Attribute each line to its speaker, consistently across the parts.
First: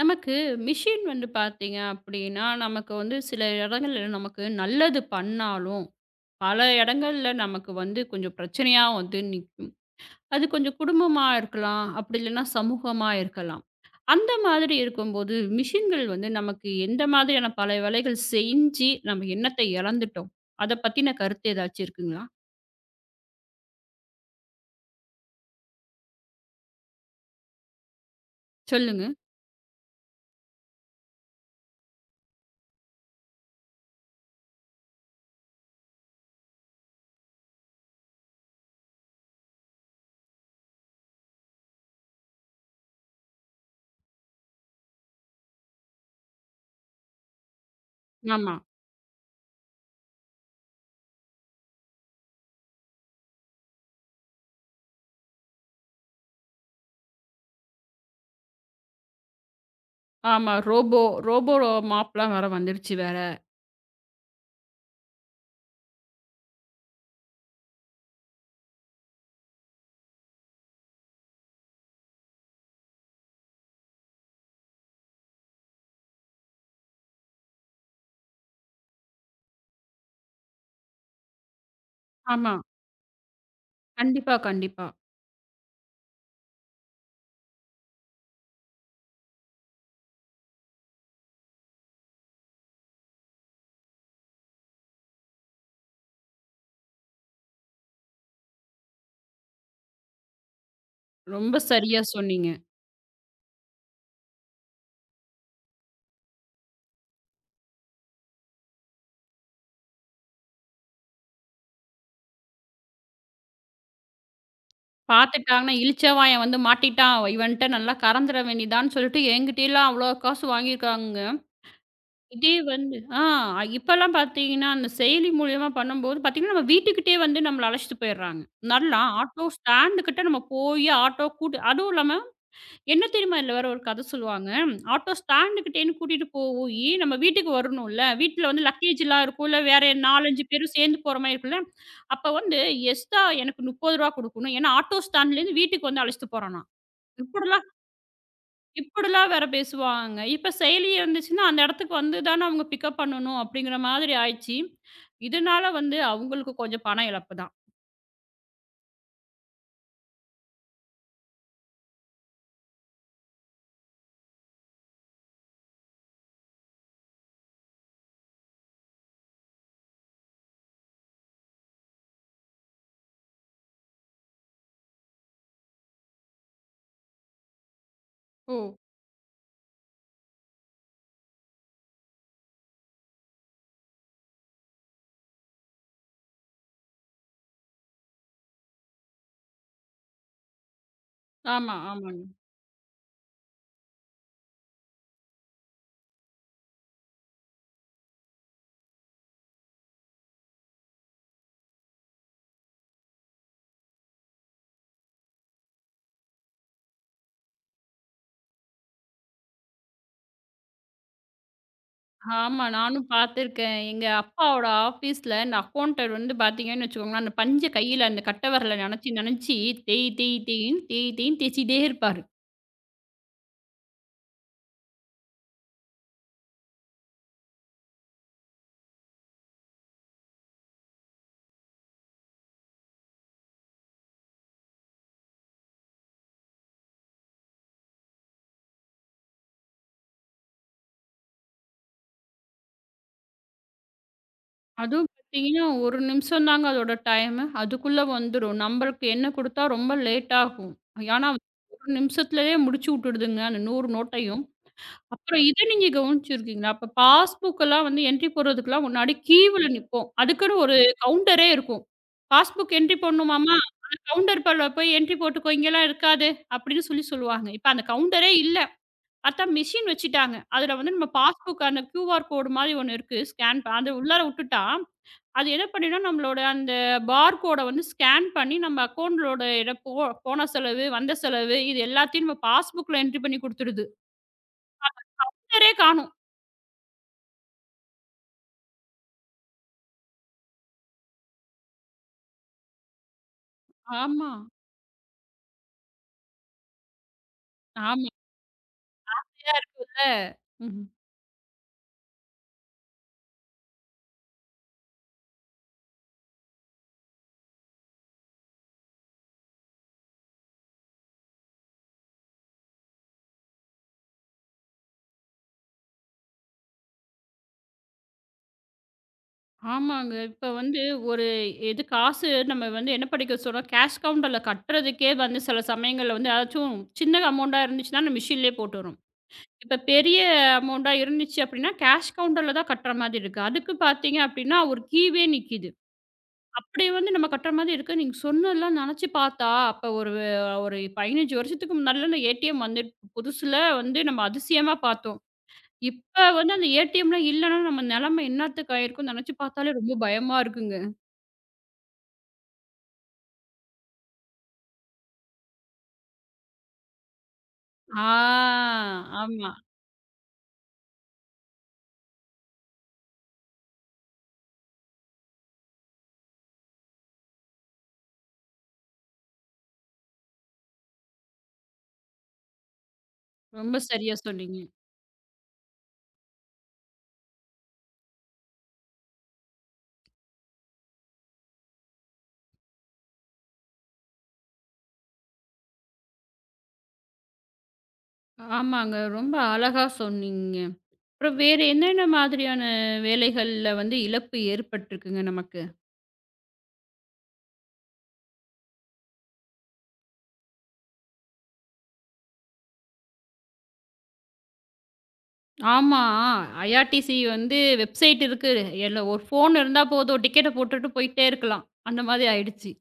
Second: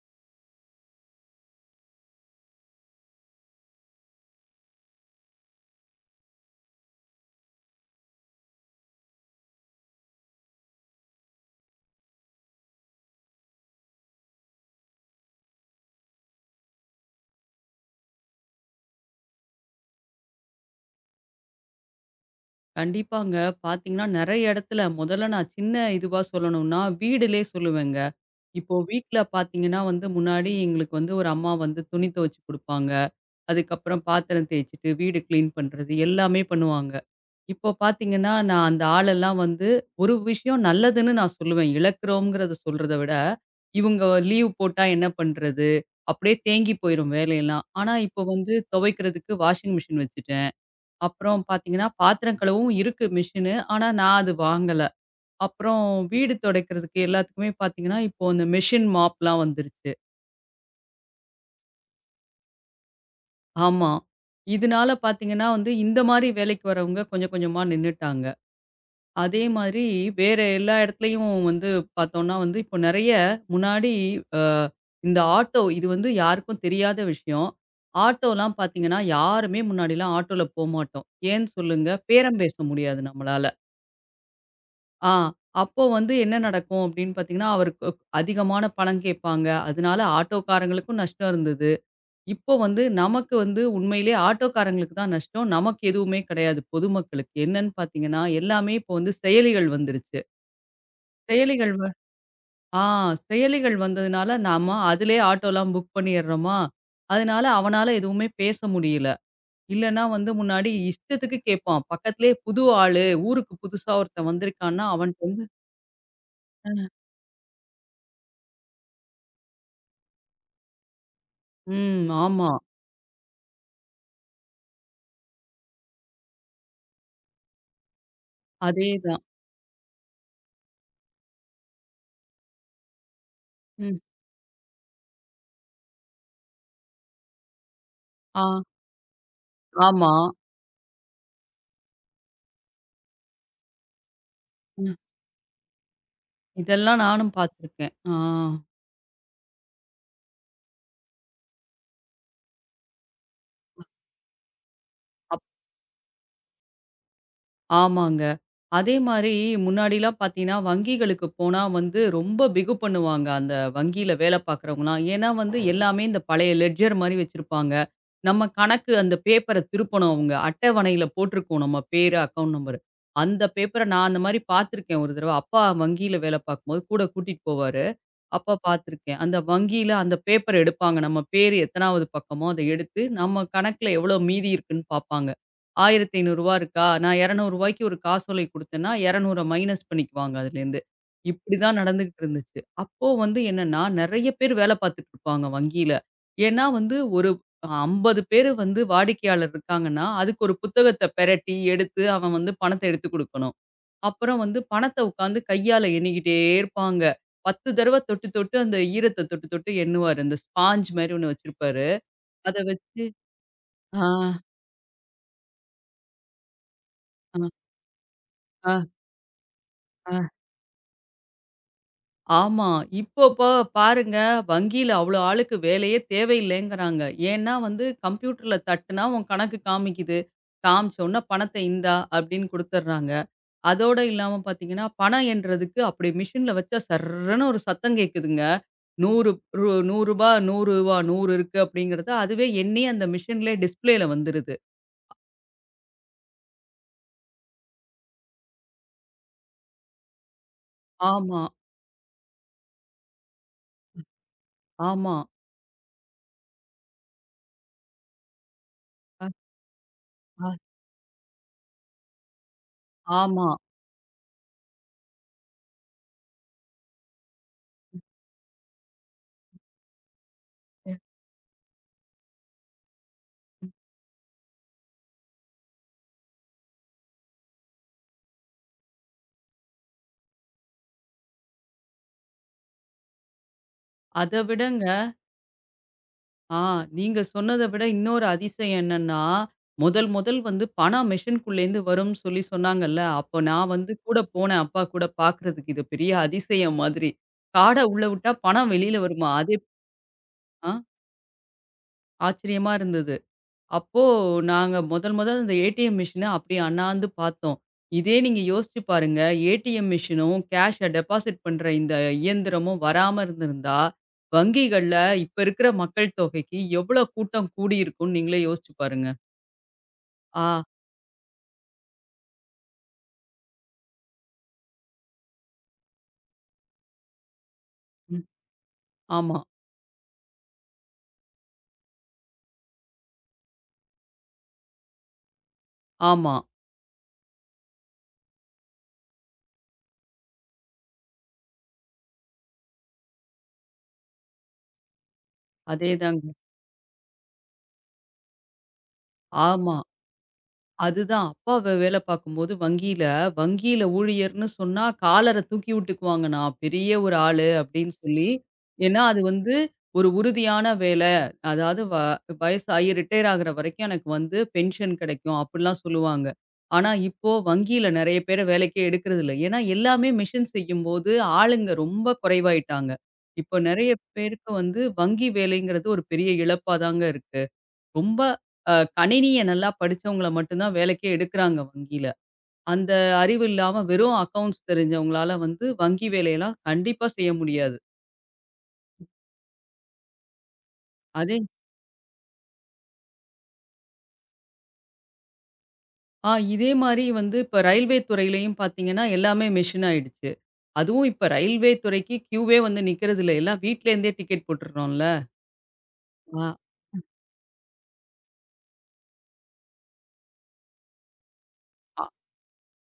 Speaker 1: நமக்கு மிஷின் வந்து பார்த்தீங்க அப்படின்னா, நமக்கு வந்து சில இடங்கள்ல நமக்கு நல்லது பண்ணாலும், பல இடங்கள்ல நமக்கு வந்து கொஞ்சம் பிரச்சனையா வந்து நிக்கும். அது கொஞ்சம் குடும்பமா இருக்கலாம், அப்படி இல்லைன்னா சமூகமா இருக்கலாம். அந்த மாதிரி இருக்கும்போது, மிஷின்கள் வந்து நமக்கு எந்த மாதிரியான பல வேலைகள் செஞ்சு நம்ம எண்ணத்தை இழந்துட்டோம். அத பத்தின கருத்து ஏதாச்சும் இருக்குங்களா?
Speaker 2: கண்டிப்பாங்க. பார்த்தீங்கன்னா, நெறைய இடத்துல முதல்ல நான் சின்ன இதுவா சொல்லணும்னா, வீடுலே சொல்லுவேங்க. இப்போ
Speaker 1: சொல்லுங்க.
Speaker 2: வீட்ல பார்த்தீங்கன்னா வந்து, முன்னாடி எங்களுக்கு வந்து ஒரு அம்மா வந்து துணி துவைச்சு குடுப்பாங்க. அதுக்கப்புறம் பாத்திரம் தேய்ச்சுட்டு, வீடு கிளீன் பண்றது எல்லாமே பண்ணுவாங்க. இப்போ பார்த்தீங்கன்னா, நான் அந்த ஆளெல்லாம் வந்து ஒரு விஷயம் நல்லதுன்னு நான் சொல்லுவேன். இழக்கிறோங்கிறத சொல்றத விட, இவுங்க லீவ் போட்டா என்ன பண்றது? அப்படியே தேங்கி போயிரும் வேலையெல்லாம். ஆனா இப்போ வந்து
Speaker 1: ஆமா,
Speaker 2: துவைக்கிறதுக்கு வாஷிங் மிஷின் வச்சுட்டேன். அப்புறம் பார்த்தீங்கன்னா, பாத்திரம் கழுவவும் இருக்கு மிஷினு. ஆனா, நான் அது வாங்கல. அப்புறம் வீடு துடைக்கிறதுக்கு எல்லாத்துக்குமே பார்த்தீங்கன்னா, இப்போ அந்த மெஷின் மாப்லாம் வந்துருச்சு.
Speaker 1: ஆமா. ரோபோ ரோபோ மாப்லாம் வேற வந்துருச்சு வேற.
Speaker 2: ஆமா. இதனால பார்த்தீங்கன்னா வந்து, இந்த மாரி வேலைக்கு வரவங்க கொஞ்சம் கொஞ்சமா நின்னுட்டாங்க. அதே மாதிரி வேற எல்லா இடத்துலயும் வந்து பார்த்தோம்னா வந்து, இப்போ நெறைய முன்னாடி அ இந்த ஆட்டோ இது வந்து யாருக்கும் தெரியாத விஷயம். ஆட்டோலாம் பார்த்தீங்கன்னா, யாருமே முன்னாடிலாம் ஆட்டோல போமாட்டோம். ஏன்னு சொல்லுங்க? பேரம்
Speaker 1: ஆமா.
Speaker 2: பேச முடியாது நம்மளால.
Speaker 1: கண்டிப்பா, கண்டிப்பா.
Speaker 2: ஆ. அப்போ வந்து என்ன நடக்கும் அப்படின்னு பார்த்தீங்கன்னா, அவருக்கு அதிகமான பணம் கேட்பாங்க. அதனால ஆட்டோக்காரங்களுக்கும் நஷ்டம் இருந்தது. இப்போ வந்து நமக்கு வந்து உண்மையிலேயே ஆட்டோக்காரங்களுக்கு தான் நஷ்டம். நமக்கு எதுவுமே கிடையாது பொதுமக்களுக்கு. என்னன்னு பார்த்தீங்கன்னா, எல்லாமே இப்போ வந்து செயலிகள் வந்துருச்சு.
Speaker 1: ரொம்ப
Speaker 2: செயலிகள் வ
Speaker 1: சரியா சொன்னீங்க.
Speaker 2: ஆ செயலிகள் வந்ததுனால நாம அதிலேயே ஆட்டோலாம் புக் பண்ணிடுறோமா, அதனால அவனால எதுவுமே பேச முடியல. இல்லன்னா வந்து முன்னாடி இஷ்டத்துக்கு கேட்பான். பக்கத்திலேயே புது ஆளு, ஊருக்கு புதுசா ஒருத்தன் வந்திருக்கான்னா அவன்ட்ட வந்து
Speaker 1: பாத்துட்டாங்கன்னா, இளிச்சவாயன் வந்து மாட்டிட்டான். இவன்ட்ட நல்லா கறந்துற வேண்டியதான்னு சொல்லிட்டு என்கிட்டலாம் அவ்வளோ காசு வாங்கியிருக்காங்கங்க.
Speaker 2: ம், ஆமா.
Speaker 1: இதே வந்து இப்பலாம் பாத்தீங்கன்னா, அந்த செயலி மூலியமா பண்ணும்போது பாத்தீங்கன்னா, நம்ம வீட்டுக்கிட்டயே வந்து நம்மள அழைச்சிட்டு போயிடுறாங்க. நல்லா
Speaker 2: அதேதான்.
Speaker 1: ஆட்டோ ஸ்டாண்டு கிட்ட நம்ம போய் ஆட்டோ கூட்டு அதுவும் இல்லாம என்ன தெரியுமா இதுல வேற ஒரு
Speaker 2: ம்.
Speaker 1: கதை சொல்லுவாங்க. ஆட்டோ ஸ்டாண்டுக்கிட்டேன்னு கூட்டிட்டு போயி, நம்ம வீட்டுக்கு வரணும்ல. வீட்ல
Speaker 2: ஆ,
Speaker 1: வந்து லக்கேஜ்லாம் இருக்கும்ல. வேற
Speaker 2: ஆமா.
Speaker 1: 4, 5 பேரும் சேர்ந்து போற மாரி இருக்கும்ல. அப்ப வந்து எக்ஸ்ட்ரா எனக்கு ரூ. 30 குடுக்கணும். ஏன்னா
Speaker 2: ம்.
Speaker 1: ஆட்டோ ஸ்டாண்ட்லேருந்து வீட்டுக்கு வந்து அழைச்சிட்டு போறானாம்.
Speaker 2: இதெல்லாம் நானும்
Speaker 1: இப்படிலாம்
Speaker 2: பார்த்துருக்கேன். ஆ.
Speaker 1: இப்படிலாம் வேற பேசுவாங்க. இப்ப செயலி இருந்துச்சுன்னா, அந்த இடத்துக்கு வந்து தானே அவங்க பிக்கப் பண்ணணும் அப்படிங்கிற மாதிரி ஆயிடுச்சு.
Speaker 2: அப்
Speaker 1: இதனால வந்து அவங்களுக்கு கொஞ்சம் பண இழப்பு தான்.
Speaker 2: ஆமாங்க. அதே மாரி முன்னாடிலாம் பார்த்தீங்கன்னா, வங்கிகளுக்கு போனா வந்து ரொம்ப பிகு பண்ணுவாங்க. அந்த வங்கியில வேலை பார்க்குறவங்கலாம். ஏன்னா வந்து எல்லாமே இந்த பழைய லெட்ஜர் மாரி வச்சிருப்பாங்க. நம்ம கணக்கு அந்த பேப்பர திருப்பணும் அவங்க. அட்டவணையில போட்டிருக்கும் நம்ம பேரு, அக்கவுண்ட் நம்பரு. அந்த பேப்பர நான் அந்த மாரி பார்த்துருக்கேன் ஒரு தடவ. அப்பா வங்கியில வேலை பார்க்கும்போது கூட கூட்டிட்டு போவாரு. அப்ப
Speaker 1: ஓ!
Speaker 2: பார்த்துருக்கேன். அந்த வங்கியில அந்த பேப்பர் எடுப்பாங்க. நம்ம பேரு எத்தனாவது பக்கமோ அத எடுத்து, நம்ம கணக்குல எவ்வளோ மீதி இருக்குன்னு பார்ப்பாங்க. ரூ. 1500 இருக்கா? நான் ரூ. 200க்கு ஒரு காசோலை குடுத்தேன்னா, 200 மைனஸ் பண்ணிக்குவாங்க அதுலேருந்து.
Speaker 1: ஆமா,
Speaker 2: இப்படிதான்
Speaker 1: ஆமாங்க.
Speaker 2: நடந்துகிட்டு இருந்துச்சு. அப்போ வந்து என்னன்னா, நெறைய பேர் வேல பார்த்துட்டு இருப்பாங்க வங்கியில. ஏன்னா வந்து ஒரு 50 பேரு வந்து வாடிக்கையாளர் இருக்காங்கன்னா, அதுக்கு ஒரு புத்தகத்த பெரட்டி, எடுத்து அவன் வந்து பணத்த எடுத்துக் குடுக்கணும். அப்புறம் வந்து பணத்த உட்காந்து கையால எண்ணிக்கிட்டே இருப்பாங்க. 10 தடவ தொட்டு, தொட்டு அந்த ஈரத்த தொட்டு, தொட்டு எண்ணுவாரு. அந்த ஸ்பாஞ்ச் மாரி ஒண்ணு வச்சிருப்பாரு. அத
Speaker 1: ஆமா.
Speaker 2: வச்சு
Speaker 1: நானும் பார்த்துருக்கேன்.
Speaker 2: ஆ,
Speaker 1: எங்க அப்பாவோட ஆஃபீஸ்ல இந்த அக்கவுண்டன்ட் வந்து பார்த்தீங்கன்னு வச்சுக்கோங்களேன், அந்த
Speaker 2: ஆ,
Speaker 1: பஞ்ச கையில அந்த கட்டை
Speaker 2: ஆ,
Speaker 1: விரல நெனச்சு, நெனச்சு தேய்
Speaker 2: ஆ.
Speaker 1: தேய் தேயின்னு தேய் தேயின்னு தேய்ச்சிட்டே இருப்பாரு.
Speaker 2: ஆமா. இப்போ பா பாருங்க, வங்கியில அவ்ளோ ஆளுக்கு வேலையே தேவையில்லைங்கிறாங்க. ஏன்னா வந்து கம்ப்யூட்டர்ல தட்டுனா உன் கணக்கு காமிக்குது. காமிச்ச உடனே பணத்த இந்தா அப்படின்னு குடுத்துடுறாங்க. அதோட இல்லாம பார்த்தீங்கன்னா, பணம் எண்றதுக்கு அப்படி மிஷின்ல வச்சா சர்ருன்னு ஒரு சத்தம் கேட்குதுங்க. ரூ. 100 ரூ. 100 ரூ. 100 100 இருக்கு அப்படிங்கிறது அதுவே எண்ணி அந்த மிஷின்லயே டிஸ்ப்ளேல வந்துருது.
Speaker 1: அதுவும் பார்த்தீங்கன்னா, 1 நிமிஷம் தாங்க அதோட டைமு. அதுக்குள்ள வந்துரும். நம்பளுக்கு எண்ண குடுத்தா ரொம்ப லேட் ஆகும். ஆனா,
Speaker 2: ஆமா,
Speaker 1: 1 நிமிஷத்திலயே முடிச்சு வுட்டுடுதுங்க, அந்த 100 நோட்டையும்.
Speaker 2: ஆமா.
Speaker 1: அப்புறம் இத நீங்க கவனிச்சிருக்கீங்களா? அப்ப பாஸ்புக்கெல்லாம் வந்து என்ட்ரி போடுறதுக்கெல்லாம் முன்னாடி
Speaker 2: அ
Speaker 1: கியூல நிப்போம்.
Speaker 2: அ
Speaker 1: அதுக்குன்னு ஒரு கவுண்டரே இருக்கும். பாஸ்புக் என்ட்ரி
Speaker 2: ஆமா.
Speaker 1: போடணுமாமா, அந்த கவுண்டர் பல போய் என்ட்ரி போட்டுக்கோ, இங்கேலாம் இருக்காது அப்படின்னு சொல்லி சொல்லுவாங்க. இப்ப அந்த கவுண்டரே இல்ல. பார்த்தா மிஷின் வச்சுட்டாங்க. அதுல வந்து நம்ம பாஸ்புக் அந்த கியூஆர் கோடு மாதிரி ஒண்ணு இருக்கு. ஸ்கேன் அது உள்ளார உட்டுட்டா, அது என்ன பண்ணிடும்னா நம்மளோட அந்த பார் கோட வந்து ஸ்கேன் பண்ணி நம்ம அக்கவுண்ட்லோட இட போ போன செலவு, வந்த செலவு இது எல்லாத்தையும் நம்ம பாஸ்புக்ல என்ட்ரி பண்ணி குடுத்துருது.
Speaker 2: அத விடங்க
Speaker 1: கவுண்டரே காணோம்.
Speaker 2: ஆ நீங்க சொன்னத விட இன்னொரு அதிசயம் என்னன்னா, முதல் முதல் வந்து பணம் மெஷின்குள்ளேருந்து வரும்னு சொல்லி சொன்னாங்கல்ல, அப்போ நான் வந்து கூட
Speaker 1: ஆமா.
Speaker 2: போனேன் அப்பா கூட பார்க்கறதுக்கு. இது பெரிய அதிசயம் மாதிரி. கார்ட உள்ள
Speaker 1: ஆமா.
Speaker 2: விட்டா பணம் வெளியில வருமா? அது
Speaker 1: ஃப்ரீயா
Speaker 2: எப்
Speaker 1: இருக்குல்ல.
Speaker 2: ஆ
Speaker 1: ம்ஹ்ம்.
Speaker 2: ஆச்சரியமா இருந்தது. அப்போ நாங்க முதல் முதல் அந்த ஏடிஎம் மிஷின அப்படியே அண்ணாந்து பார்த்தோம். இதே நீங்க யோசிச்சு பாருங்க, ஏடிஎம் மிஷினும், கேஷ டெபாசிட் பண்ற இந்த இயந்திரமும் வராம இருந்திருந்தா, வங்கிகள்ல இப்ப இருக்கிற மக்கள் தொகைக்கு எவ்வளோ கூட்டம் கூடியிருக்கும்னு நீங்களே யோசிச்சு பாருங்க.
Speaker 1: ஆமாங்க. இப்ப
Speaker 2: ஆ,
Speaker 1: வந்து ஒரு எது காசு நம்ம வந்து என்ன படிக்க சொல்றோம், கேஷ் கவுண்டர்ல கட்டுறதுக்கே வந்து சில சமயங்கள்ல வந்து ஏதாச்சும் சின்ன அமௌண்ட்டா இருந்துச்சுன்னா, அந்த
Speaker 2: ம்,
Speaker 1: மிஷின்லயே போட்டுறோம்.
Speaker 2: ஆமா,
Speaker 1: இப்ப பெரிய அமௌண்ட்டா இருந்துச்சு அப்டின்னா, கேஷ் கவுண்டர்ல தான் கட்டுற மாதிரி இருக்கு. அதுக்கு பார்த்தீங்க அப்டின்னா, ஒரு கீவே நிக்கிது.
Speaker 2: ஆமா.
Speaker 1: அப்படி வந்து நம்ம கட்டுற மாதிரி இருக்கு. நீங்க சொன்னதெல்லாம் நெனச்சு பார்த்தா, அப்ப ஒரு ஒரு 15 வருஷத்துக்கு முன்னாடிலாம் இந்த ஏடிஎம் வந்து புதுசுல வந்து நம்ம அதிசயமா பார்த்தோம்.
Speaker 2: அதேதாங்க.
Speaker 1: இப்ப வந்து அந்த ஏடிஎம்லாம் இல்லன்னா, நம்ம நெலைமை என்னாத்துக்கு ஆயிருக்கும்னு நெனச்சு
Speaker 2: ஆமா.
Speaker 1: பாத்தாலே ரொம்ப பயமா இருக்குங்க.
Speaker 2: அதுதான். அப்பா வே வேலை பார்க்கும்போது வங்கியில, வங்கியில ஊழியர்ன்னு சொன்னா காலர தூக்கி விட்டுக்குவாங்க. நான் பெரிய ஒரு ஆளு அப்படின்னு சொல்லி.
Speaker 1: ஆ
Speaker 2: ஏன்னா, அது
Speaker 1: ஆமா.
Speaker 2: வந்து ஒரு உறுதியான வேலை. அதாவது வ வயசாகி ரிட்டயர் ஆகுற வரைக்கும் எனக்கு வந்து பென்ஷன் கிடைக்கும். அப்படிலாம் சொல்லுவாங்க. ஆனா, இப்போ வங்கியில நெறைய பேர வேலைக்கே எடுக்கிறதில்ல. ஏன்னா, எல்லாமே மிஷின் செய்யும்போது ஆளுங்க ரொம்ப குறைவாயிட்டாங்க. இப்போ
Speaker 1: ரொம்ப
Speaker 2: நெறைய
Speaker 1: சரியா
Speaker 2: பேருக்கு
Speaker 1: சொன்னீங்க.
Speaker 2: வந்து வங்கி வேலைங்கிறது ஒரு பெரிய இழப்பா தாங்க இருக்கு. ரொம்ப கணினிய நல்லா படிச்சவங்கள மட்டும் தான் வேலைக்கே எடுக்குறாங்க வங்கியில. அந்த அறிவு இல்லாம வெறும் அக்கவுண்ட்ஸ் தெரிஞ்சவங்களால வந்து வங்கி வேலையெல்லாம் கண்டிப்பா செய்ய முடியாது.
Speaker 1: ஆமாங்க. ரொம்ப அழகா சொன்னீங்க.
Speaker 2: அதே
Speaker 1: அப்புறம் வேற என்னென்ன மாதிரியான வேலைகள்ல வந்து இழப்பு ஏற்பட்டுருக்குங்க நமக்கு?
Speaker 2: ஆ இதே மாரி வந்து இப்ப ரயில்வே துறையிலயும் பார்த்தீங்கன்னா, எல்லாமே மெஷின் ஆயிடுச்சு. அதுவும் இப்ப ரயில்வே துறைக்கு கியூவே வந்து நிக்கிறதில்ல. எல்லாம் வீட்ல இருந்தே டிக்கெட் போட்டுடுறோம்ல.
Speaker 1: ஆமா.
Speaker 2: ஆ.
Speaker 1: ஐஆர்டிசி வந்து வெப்சைட் இருக்கு. எல்ல ஒரு ஃபோன் இருந்தா போதும் டிக்கெட்ட போட்டுட்டு போயிட்டே இருக்கலாம். அந்த மாதிரி ஆயிடுச்சு.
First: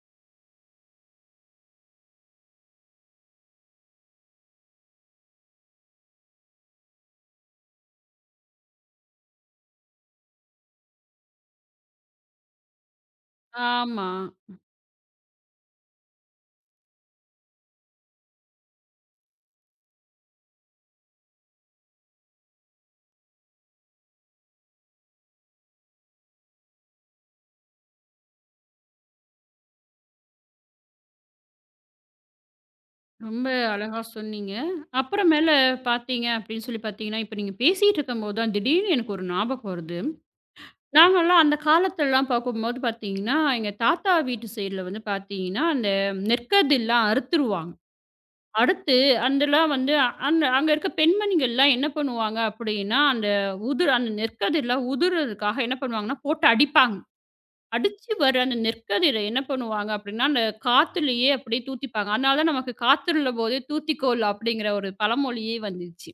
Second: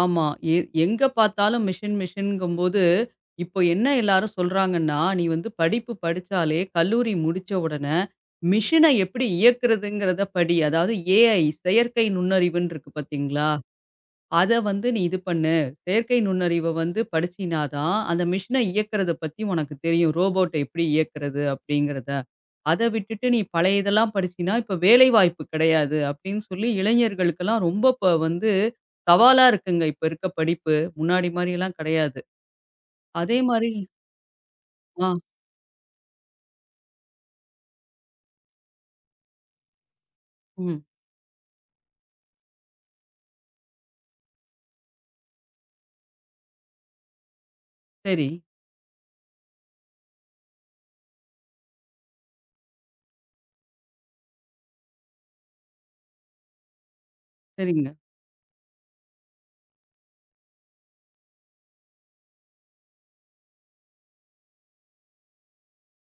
Speaker 2: ஆமா. எ எங்க பார்த்தாலும் மிஷின் மிஷின்ங்கும்போது, இப்போ என்ன எல்லாரும் சொல்றாங்கன்னா, "நீ வந்து படிப்பு படிச்சாலே, கல்லூரி முடிச்ச உடனே, மிஷின எப்படி இயக்குறதுங்கிறத படி." அதாவது ஏஐ செயற்கை நுண்ணறிவுன்னு இருக்கு பார்த்தீங்களா?
Speaker 1: ஆமா.
Speaker 2: அத வந்து நீ இது பண்ணு. செயற்கை நுண்ணறிவ வந்து படிச்சீனா தான், அந்த மிஷின இயக்கறத பத்தி உனக்கு தெரியும். ரோபோட்ட எப்படி இயக்கறது அப்படிங்கிறத. அத விட்டுட்டு நீ பழைய இதெல்லாம் படிச்சீனா, இப்ப வேலைவாய்ப்பு கிடையாது அப்படின்னு சொல்லி இளைஞர்களுக்கெல்லாம் ரொம்ப இப்ப வந்து சவாலா இருக்குங்க. இப்ப இருக்க படிப்பு. முன்னாடி மாரியெல்லாம் கிடையாது. அதே
Speaker 1: ரொம்ப
Speaker 2: மாரி
Speaker 1: அழகா சொன்னீங்க.
Speaker 2: ஆ,
Speaker 1: அப்புறமேல பார்த்தீங்க அப்படின்னு சொல்லி பார்த்தீங்கன்னா, இப்ப நீங்க பேசிட்டு இருக்கும்போது தான் திடீர்னு எனக்கு ஒரு ஞாபகம் வருது.
Speaker 2: ம்.
Speaker 1: நாங்கலாம் அந்த காலத்துலலாம் பார்க்கும்போது பார்த்தீங்கன்னா, எங்க தாத்தா வீட்டு சைடுல வந்து பார்த்தீங்கன்னா, அந்த நெற்கதிர்லாம் அறுத்துருவாங்க.
Speaker 2: சரி.
Speaker 1: அறுத்து அதெல்லாம் வந்து அந்த அங்க இருக்க பெண்மணிகள்லாம் என்ன பண்ணுவாங்க அப்படின்னா, அந்த உதிர் அந்த நெற்கதிர்லாம் உதிர்றதுக்காக என்ன பண்ணுவாங்கன்னா, போட்டு அடிப்பாங்க.
Speaker 2: சரிங்க.
Speaker 1: அடிச்சு வர அந்த நெற்கதிர என்ன பண்ணுவாங்க அப்படின்னா, அந்த காத்துலயே அப்படியே தூத்திப்பாங்க. அதனால தான் நமக்கு "காத்துள்ள போதே தூத்திக்கோள்" அப்படிங்கிற ஒரு பழமொழியே வந்துச்சு.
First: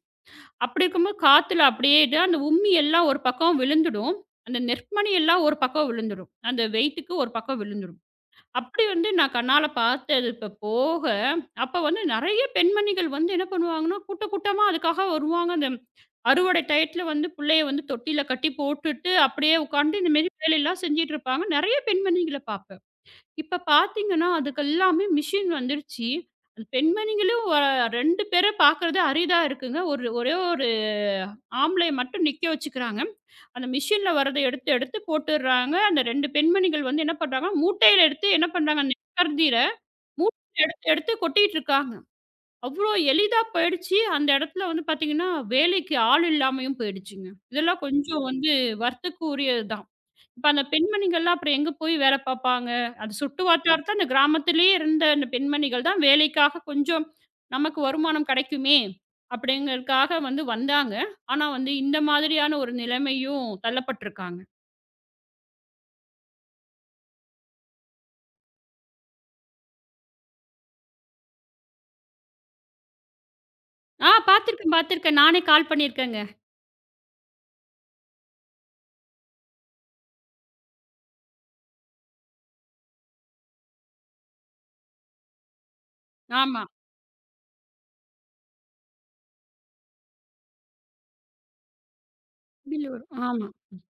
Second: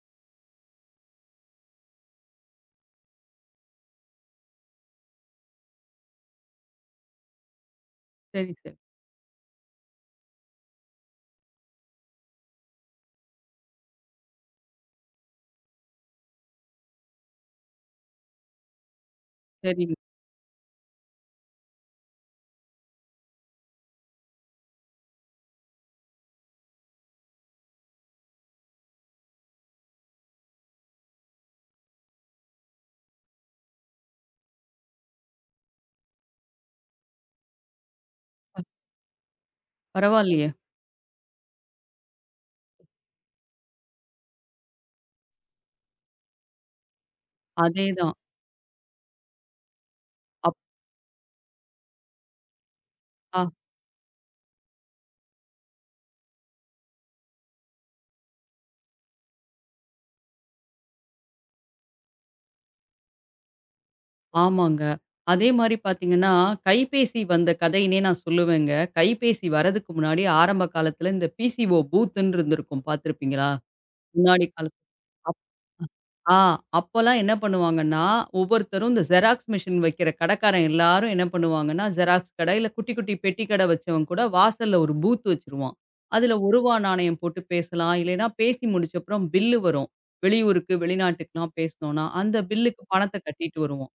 Speaker 1: அப்படி இருக்கும்போது காத்துல அப்படியே இது அந்த உம்மி எல்லாம் ஒரு பக்கம் விழுந்துடும். அந்த நெற்மணி எல்லாம் ஒரு பக்கம் விழுந்துடும். அந்த வெயிட்டுக்கு ஒரு பக்கம் விழுந்துடும்.
Speaker 2: சரி, சரி.
Speaker 1: அப்படி வந்து நான் கண்ணால பார்த்தது இப்ப போக, அப்ப வந்து நெறைய பெண்மணிகள் வந்து என்ன பண்ணுவாங்கன்னா, கூட்ட கூட்டமா அதுக்காக வருவாங்க. அந்த அறுவடை டயத்துல வந்து புள்ளைய வந்து தொட்டில்ல கட்டி போட்டுட்டு, அப்படியே
Speaker 2: சரிங்க.
Speaker 1: உட்கார்ந்து இந்த மாரி வேலையெல்லாம் செஞ்சுட்டு இருப்பாங்க. நெறைய பெண்மணிகள பார்ப்பேன். இப்ப பார்த்தீங்கன்னா, அதுக்கு எல்லாமே மிஷின் வந்துருச்சு. அந்த பெண்மணிகளும் 2 பேர பார்க்கறது அரிதா இருக்குங்க. ஒரே ஒரு ஆம்பளைய மட்டும் நிக்க வச்சுக்கிறாங்க. அந்த மிஷின்ல வர்றத எடுத்து எடுத்து போட்டுடுறாங்க. அந்த 2 பெண்மணிகள் வந்து என்ன பண்றாங்கன்னா, மூட்டையில எடுத்து என்ன பண்றாங்க? நெற்கருதில
Speaker 2: பரவாயில்லையே.
Speaker 1: மூட்டையில எடுத்து எடுத்து கொட்டிட்டு இருக்காங்க. அவ்வளோ எளிதா போயிடுச்சு. அந்த இடத்துல வந்து பார்த்தீங்கன்னா, வேலைக்கு ஆள் இல்லாமயும் போயிடுச்சுங்க. இதெல்லாம்
Speaker 2: அதேதான்.
Speaker 1: கொஞ்சம் வந்து வருத்தக்கு உரியது தான். இப்ப
Speaker 2: அப்
Speaker 1: அந்த பெண்மணிகள்லாம் அப்புறம் எங்க போய் வேலை பார்ப்பாங்க? அது சுட்டு
Speaker 2: ஆ.
Speaker 1: வட்டாரத்த அந்த கிராமத்திலேயே இருந்த அந்த பெண்மணிகள் தான் வேலைக்காக கொஞ்சம் நமக்கு வருமானம் கிடைக்குமே! அப்படிங்கிறதுக்காக வந்து வந்தாங்க. ஆனா வந்து இந்த மாதிரியான ஒரு நிலைமையும் தள்ளப்பட்டுருக்காங்க.
Speaker 2: ஆமாங்க. அதே மாரி பார்த்தீங்கன்னா, கைபேசி வந்த கதைன்னே நான் சொல்லுவேங்க. கைபேசி வரதுக்கு முன்னாடி ஆரம்ப காலத்துல இந்த பிசிஓ பூத்துன்னு இருந்திருக்கும் பார்த்திருப்பீங்களா?
Speaker 1: ஆ
Speaker 2: முன்னாடி
Speaker 1: பார்த்துருக்கேன்,
Speaker 2: காலத்து
Speaker 1: பார்த்துருக்கேன்.
Speaker 2: அப்
Speaker 1: நானே கால் பண்ணியிருக்கேங்க.
Speaker 2: ஆ அப்பலாம் என்ன பண்ணுவாங்கன்னா, ஒவ்வொருத்தரும் இந்த ஜெராக்ஸ் மிஷின் வைக்கிற கடைக்காரன் எல்லாரும் என்ன பண்ணுவாங்கன்னா, ஜெராக்ஸ் கடை இல்ல குட்டி குட்டி பெட்டி கடை வச்சவன் கூட வாசல்ல ஒரு பூத் வச்சுருவான். அதுல ரூ.
Speaker 1: ஆமா.
Speaker 2: 1 நாணயம் போட்டு பேசலாம். இல்லைன்னா பேசி முடிச்சப்புறம் பில்லு வரும். வெளியூருக்கு, வெளிநாட்டுக்குலாம் பேசுனோம்னா, அந்த பில்லுக்கு
Speaker 1: பில் வரும்.
Speaker 2: பணத்த
Speaker 1: ஆமா.
Speaker 2: கட்டிட்டு வருவோம்.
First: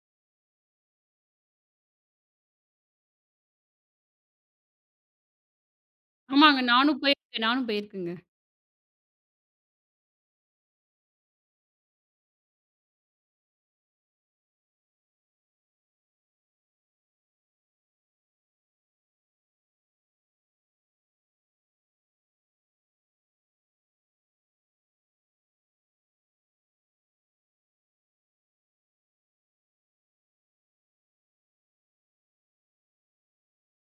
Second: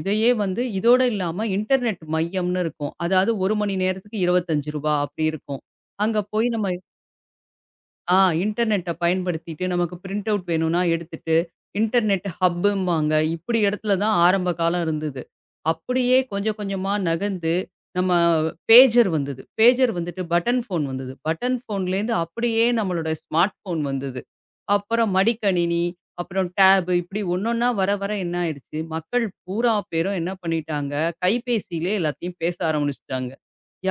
Speaker 2: இதையே வந்து இதோட இல்லாம இன்டர்நெட் மையம்னு இருக்கும். அதாவது 1 மணி நேரத்துக்கு ரூ. 25 அப்படி இருக்கும். அங்க போய்
Speaker 1: ஆமாங்க.
Speaker 2: நம்ம
Speaker 1: நானும் போயிருக்கேன், நானும் போயிருக்கேங்க.
Speaker 2: ஆ இன்டர்நெட்ட பயன்படுத்திட்டு நமக்கு பிரிண்ட் அவுட் வேணும்னா எடுத்துட்டு, இன்டர்நெட் ஹப்பும்பாங்க. இப்படி இடத்துல தான் ஆரம்ப காலம் இருந்தது. அப்படியே கொஞ்சம் கொஞ்சமா நகர்ந்து நம்ம பேஜர் வந்தது. பேஜர் வந்துட்டு பட்டன் ஃபோன் வந்தது. பட்டன் ஃபோன்லேருந்து அப்படியே நம்மளோட ஸ்மார்ட் ஃபோன் வந்தது. அப்புறம் மடிக்கணினி, அப்புறம் டேப் இப்படி ஒன்னொன்னா வர வர என்ன ஆயிருச்சு, மக்கள் பூரா பேரும் என்ன பண்ணிட்டாங்க, கைபேசியிலே எல்லாத்தையும் பேச ஆரம்பிச்சுட்டாங்க.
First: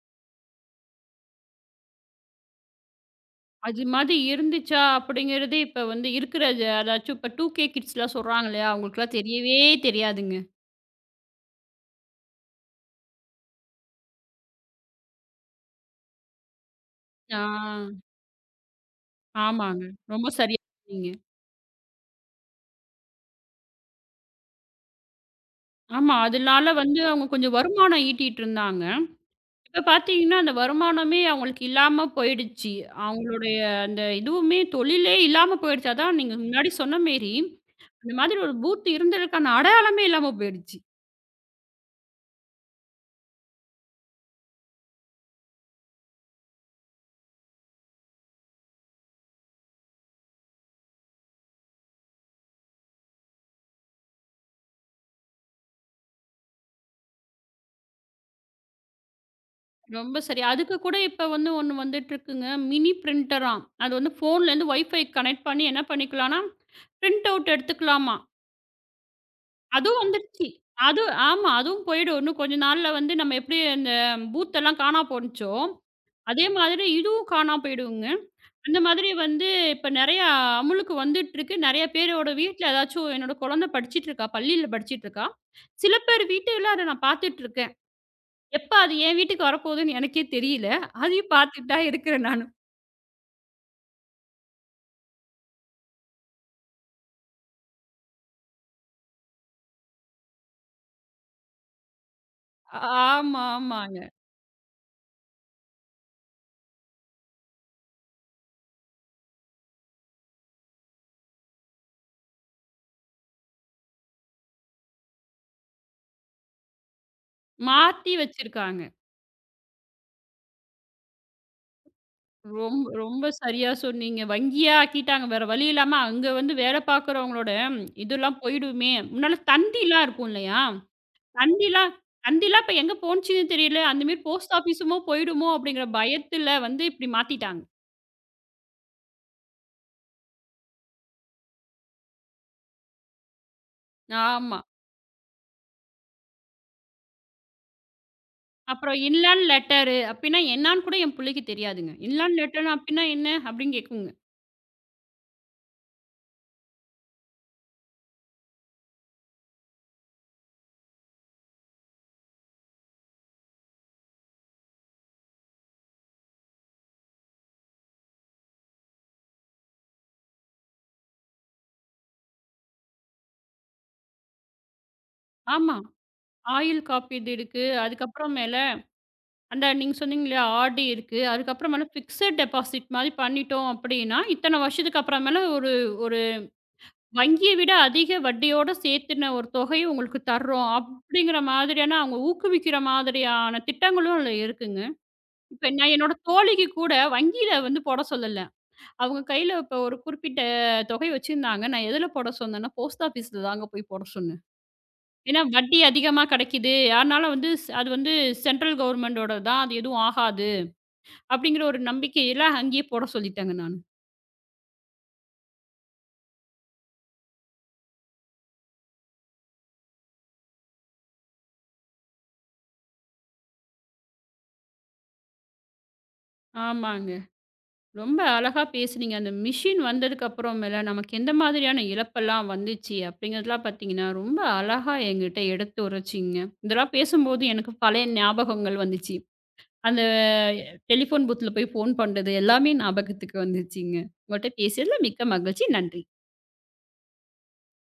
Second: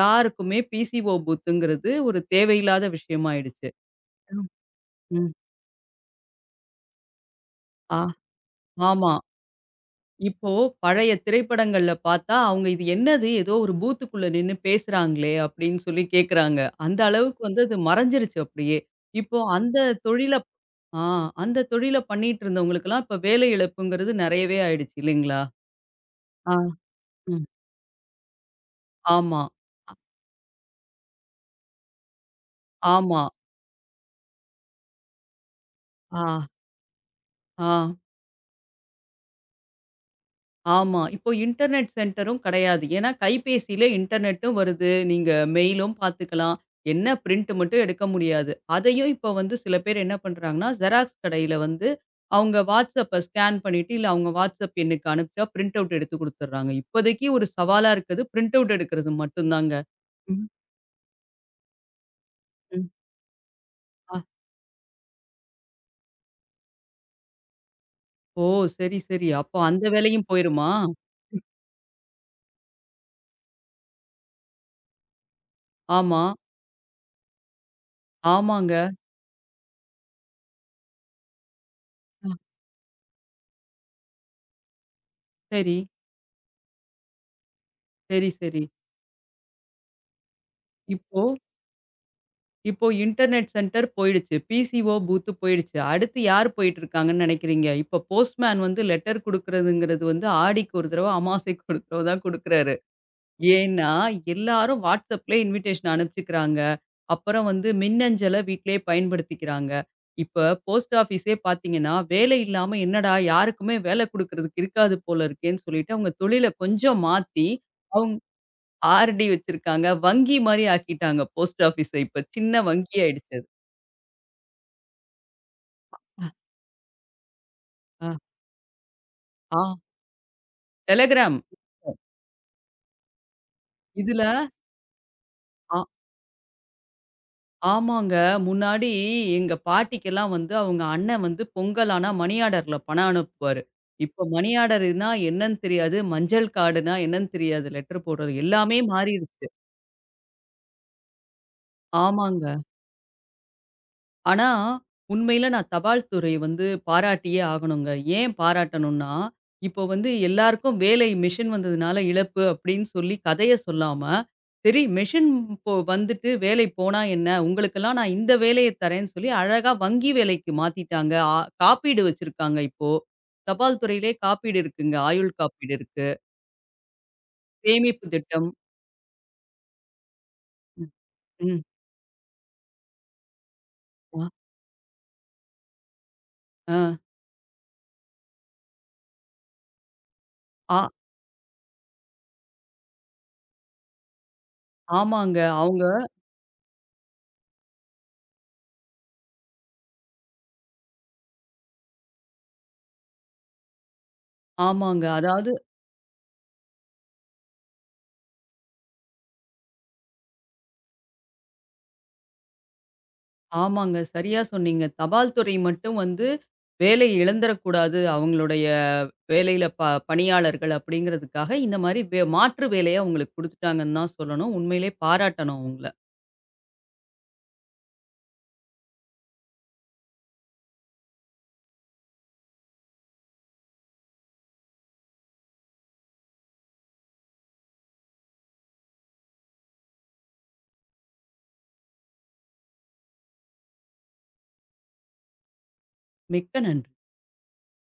Speaker 2: யாருக்குமே பிசிஓ பூத்துங்கிறது ஒரு தேவையில்லாத விஷயமாயிடுச்சு.
Speaker 1: அது மாதிரி இருந்துச்சா
Speaker 2: ம்.
Speaker 1: அப்படிங்கிறதே இப்ப வந்து இருக்கிற ஜ அதாச்சும் இப்ப 2கே
Speaker 2: ஆ,
Speaker 1: கிட்ஸ்லாம் சொல்றாங்க இல்லையா?
Speaker 2: ஆமா.
Speaker 1: அவங்களுக்குலாம் தெரியவே தெரியாதுங்க.
Speaker 2: இப்போ பழைய திரைப்படங்கள்ல பார்த்தா, அவங்க இது என்னது? ஏதோ ஒரு பூத்துக்குள்ள நின்னு பேசுறாங்களே! அப்படின்னு சொல்லி கேட்குறாங்க. அந்த
Speaker 1: ஆ,
Speaker 2: அளவுக்கு வந்து அது மறைஞ்சிருச்சு அப்படியே. இப்போ அந்த
Speaker 1: ஆமாங்க. ரொம்ப
Speaker 2: தொழில
Speaker 1: சரியா
Speaker 2: ஆ
Speaker 1: சொன்னீங்க.
Speaker 2: அந்த தொழில பண்ணிட்டு இருந்தவங்களுக்கெல்லாம் இப்ப வேலை இழப்புங்கிறது நெறையவே ஆயிடுச்சு இல்லைங்களா?
Speaker 1: ஆமா,
Speaker 2: ஆ.
Speaker 1: அதனால வந்து அவங்க
Speaker 2: ம்.
Speaker 1: கொஞ்சம் வருமானம் ஈட்டிட்டு இருந்தாங்க.
Speaker 2: ஆமா,
Speaker 1: இப்ப பார்த்தீங்கன்னா, அந்த வருமானமே அவங்களுக்கு இல்லாம போயிடுச்சு.
Speaker 2: ஆமா.
Speaker 1: அவங்களுடைய அந்த இதுவுமே தொழிலே இல்லாம போயிடுச்சு. அதான்
Speaker 2: ஆ,
Speaker 1: நீங்க முன்னாடி சொன்ன மேரி,
Speaker 2: ஆ.
Speaker 1: அந்த மாதிரி ஒரு பூத் இருந்ததுக்கான அடையாளமே இல்லாம போயிடுச்சு.
Speaker 2: ஆமா. இப்போ இன்டர்நெட் சென்டரும் கிடையாது. ஏன்னா கைபேசியில இன்டர்நெட்டும் வருது. நீங்க மெயிலும் பார்த்துக்கலாம். என்ன பிரிண்ட் மட்டும் எடுக்க முடியாது. அதையும் இப்போ வந்து சில பேர் என்ன பண்றாங்கன்னா, ஜெராக்ஸ் கடையில வந்து அவங்க வாட்ஸ்அப்ப ஸ்கேன் பண்ணிட்டு, இல்ல அவங்க வாட்ஸ்அப் எண்ணுக்கு அனுப்பிச்சா பிரிண்ட் அவுட் எடுத்து குடுத்துடுறாங்க. இப்போதைக்கு ஒரு சவாலா இருக்கிறது பிரிண்ட் அவுட் எடுக்கிறது மட்டும் தாங்க.
Speaker 1: ரொம்ப சரி.
Speaker 2: ம்.
Speaker 1: அதுக்கு கூட இப்ப வந்து ஒண்ணு வந்துட்டுருக்குங்க.
Speaker 2: ம்.
Speaker 1: மினி பிரிண்டராம். அது வந்து
Speaker 2: அ.
Speaker 1: ஃபோன்லேருந்து வைஃபை கனெக்ட் பண்ணி என்ன பண்ணிக்கலாம்னா, பிரிண்ட் அவுட் எடுத்துக்கலாமா.
Speaker 2: ஓ! சரி, சரி. அப்போ அந்த
Speaker 1: அதுவும்
Speaker 2: வேலையும்
Speaker 1: வந்துருச்சு.
Speaker 2: போயிருமா?
Speaker 1: அது ஆமா. அதுவும் போயிடும். இன்னும் கொஞ்ச நாள்ல வந்து நம்ம எப்படி அந்த பூத்தெல்லாம் காணா போனுச்சோ,
Speaker 2: ஆமா.
Speaker 1: அதே மாதிரி இதுவும் காணா போயிடுங்க.
Speaker 2: ஆமாங்க.
Speaker 1: அந்த மாதிரி வந்து இப்ப நெறையா அமுலுக்கு வந்துட்டுருக்கு. நெறைய
Speaker 2: அ.
Speaker 1: பேரோட வீட்ல ஏதாச்சும் என்னோட குழந்தை படிச்சுட்டுருக்கா. பள்ளியில படிச்சுட்டுருக்கா.
Speaker 2: சரி,
Speaker 1: சில பேர் வீட்டுல அத நான் பார்த்துட்டுருக்கேன்.
Speaker 2: சரி, சரி.
Speaker 1: எப்ப அது என் வீட்டுக்கு வரப்போகுதுன்னு எனக்கே தெரியல.
Speaker 2: இப்போ
Speaker 1: அதையும் பார்த்துட்டு தான் இருக்கிறேன் நானு.
Speaker 2: இப்போ இன்டர்நெட் சென்டர் போயிடுச்சு. பிசிஓ பூத்து போயிடுச்சு. அடுத்து யார் போயிட்டுருக்காங்கன்னு நினைக்கிறீங்க? இப்போ போஸ்ட்மேன் வந்து லெட்டர் குடுக்குறதுங்கிறது வந்து ஆடிக்கு ஒரு தடவ, அமாவாசைக்கு ஒரு தடவ தான் குடுக்குறாரு.
Speaker 1: ஆமா,
Speaker 2: ஏன்னா,
Speaker 1: ஆமாங்க.
Speaker 2: எல்லாரும் WhatsAppல இன்விடேஷன் அனுப்பிச்சுக்கிறாங்க. அப்புறம் வந்து மின்னஞ்சல வீட்டிலேயே பயன்படுத்திக்கிறாங்க. இப்ப போஸ்ட் ஆஃபீஸே பார்த்தீங்கன்னா, வேலை இல்லாம "என்னடா யாருக்குமே வேல குடுக்குறதுக்கு இருக்காது போல இருக்கேன்னு" சொல்லிட்டு அவங்க தொழில கொஞ்சம் மாத்தி,
Speaker 1: மாத்தி
Speaker 2: அவங்க
Speaker 1: வச்சிருக்காங்க.
Speaker 2: ஆர்டி வச்சிருக்காங்க. வங்கி மாரி ஆக்கிட்டாங்க போஸ்ட் ஆஃபீஸ இப்ப. சின்ன
Speaker 1: ரொம்ப
Speaker 2: வங்கி
Speaker 1: ரொம்ப
Speaker 2: ஆயிடுச்சு அது.
Speaker 1: சரியா சொன்னீங்க. வங்கியா ஆக்கிட்டாங்க. வேற வழி இல்லாம அங்க வந்து வேல பார்க்குறவங்களோட
Speaker 2: அ,
Speaker 1: இதெல்லாம் போயிடுமே! முன்னால
Speaker 2: ஆ
Speaker 1: தந்திலாம் இருக்கும் இல்லையா?
Speaker 2: டெலகிராம்.
Speaker 1: தந்திலாம் தந்திலாம் இப்ப எங்க போனுச்சுன்னு தெரியல. அந்த மாரி
Speaker 2: இதுல
Speaker 1: போஸ்ட் ஆஃபீஸுமோ போயிடுமோ!
Speaker 2: ஆ
Speaker 1: அப்படிங்கிற பயத்துல வந்து இப்படி மாத்திட்டாங்க.
Speaker 2: ஆமாங்க. முன்னாடி எங்க பாட்டிக்கெல்லாம் வந்து அவங்க அண்ணன் வந்து பொங்கல் ஆனா மணி ஆர்டர்ல பணம் அனுப்புவாரு. இப்ப மணி
Speaker 1: ஆமா.
Speaker 2: ஆர்டர்னா என்னன்னு தெரியாது. மஞ்சள் கார்டுனா என்னன்னு தெரியாது. லெட்டர் போடுறது எல்லாமே
Speaker 1: அப்புறம் இன்லேண்ட்
Speaker 2: மாறிடுச்சு.
Speaker 1: லெட்டரு அப்படின்னா என்னான்னு கூட என் பிள்ளைக்கு தெரியாதுங்க. இன்லேண்ட்
Speaker 2: ஆமாங்க.
Speaker 1: லெட்டர் அப்படின்னா என்ன? அப்படின்னு கேட்குங்க.
Speaker 2: ஆனா, உண்மையில நான் தபால் துறை வந்து பாராட்டியே ஆகணுங்க. ஏன் பாராட்டணும்னா, இப்போ வந்து எல்லாருக்கும் வேலை மெஷின் வந்ததுனால இழப்பு அப்படின்னு சொல்லி கதைய சொல்லாம, சரி மெஷின் இப்போ வந்துட்டு வேலை போனா என்ன? உங்களுக்கெல்லாம் நான் இந்த வேலைய தரேன்னு சொல்லி அழகா வங்கி வேலைக்கு மாத்திட்டாங்க. ஆ காப்பீடு வச்சிருக்காங்க இப்போ. தபால் துறையிலே காப்பீடு இருக்குங்க. ஆயுள் காப்பீடு
Speaker 1: ஆமா.
Speaker 2: இருக்கு.
Speaker 1: ஆயுள் காப்பீடு இருக்கு.
Speaker 2: சேமிப்பு
Speaker 1: அதுக்கப்புறம்
Speaker 2: திட்டம்.
Speaker 1: மேல அந்த நீங்க சொன்னீங்க இல்லையா? ஆர்டி
Speaker 2: ம்.
Speaker 1: இருக்கு.
Speaker 2: ம்.
Speaker 1: அதுக்கப்புறமேல ஃபிக்ஸட் டெபாசிட் மாரி பண்ணிட்டோம் அப்படின்னா,
Speaker 2: ஆ.
Speaker 1: இத்தன வருஷத்துக்கு அப்புறமேல ஒரு ஒரு
Speaker 2: ஆ.
Speaker 1: வங்கிய விட அதிக வட்டியோட சேர்த்துன ஒரு தொகைய உங்களுக்கு தர்றோம்.
Speaker 2: ஆ-
Speaker 1: அப்படிங்கிற மாதிரியான அவங்க ஊக்குவிக்கிற மாதிரியான திட்டங்களும் அதுல இருக்குங்க.
Speaker 2: ஆமாங்க.
Speaker 1: இப்ப
Speaker 2: அவங்க
Speaker 1: நான் என்னோட தோழிக்கு கூட வங்கியில வந்து போட சொல்லல. அவங்க கையில இப்ப ஒரு குறிப்பிட்ட தொகை வச்சிருந்தாங்க. நான் எதுல போட சொன்னேன்னா, போஸ்ட் ஆஃபீஸ்ல தாங்க போய் போட சொன்னேன்.
Speaker 2: ஆமாங்க.
Speaker 1: ஏன்னா
Speaker 2: அதாவது
Speaker 1: வட்டி அதிகமா கிடைக்குது. அதனால வந்து ஸ் அது வந்து சென்ட்ரல் கவர்மெண்டோடது தான். அது எதுவும் ஆகாது. அப்படிங்கிற ஒரு நம்பிக்கையெல்லாம் அங்கேயே போட சொல்லிட்டேங்க நானு.
Speaker 2: ஆமாங்க. சரியா சொன்னீங்க. தபால் துறை மட்டும் வந்து வேலை இழந்துறக்கூடாது. அவங்களுடைய வேலையில ப பணியாளர்கள் அப்படிங்கிறதுக்காக இந்த மாரி மாற்று வேலைய அவங்களுக்கு குடுத்துட்டாங்கன்னு தான் சொல்லணும். உண்மையிலே பாராட்டணும் அவங்கள.
Speaker 1: ஆமாங்க. ரொம்ப அழகா பேசுனீங்க. அந்த மிஷின் வந்ததுக்கு அப்புறமேல நமக்கு எந்த மாதிரியான இழப்பெல்லாம் வந்துச்சு அப்படிங்கிறதெல்லாம் பார்த்தீங்கன்னா, ரொம்ப அழகா என்கிட்ட எடுத்துரைச்சீங்க. இதெல்லாம் பேசும்போது எனக்கு பழைய ஞாபகங்கள் வந்துச்சு. அந்த டெலிஃபோன் பூத்ல போய் ஃபோன் பண்றது எல்லாமே ஞாபகத்துக்கு வந்துச்சுங்க. உங்கள்ட்ட பேசியதில மிக்க மகிழ்ச்சி. நன்றி.
Speaker 2: மிக்க நன்றி.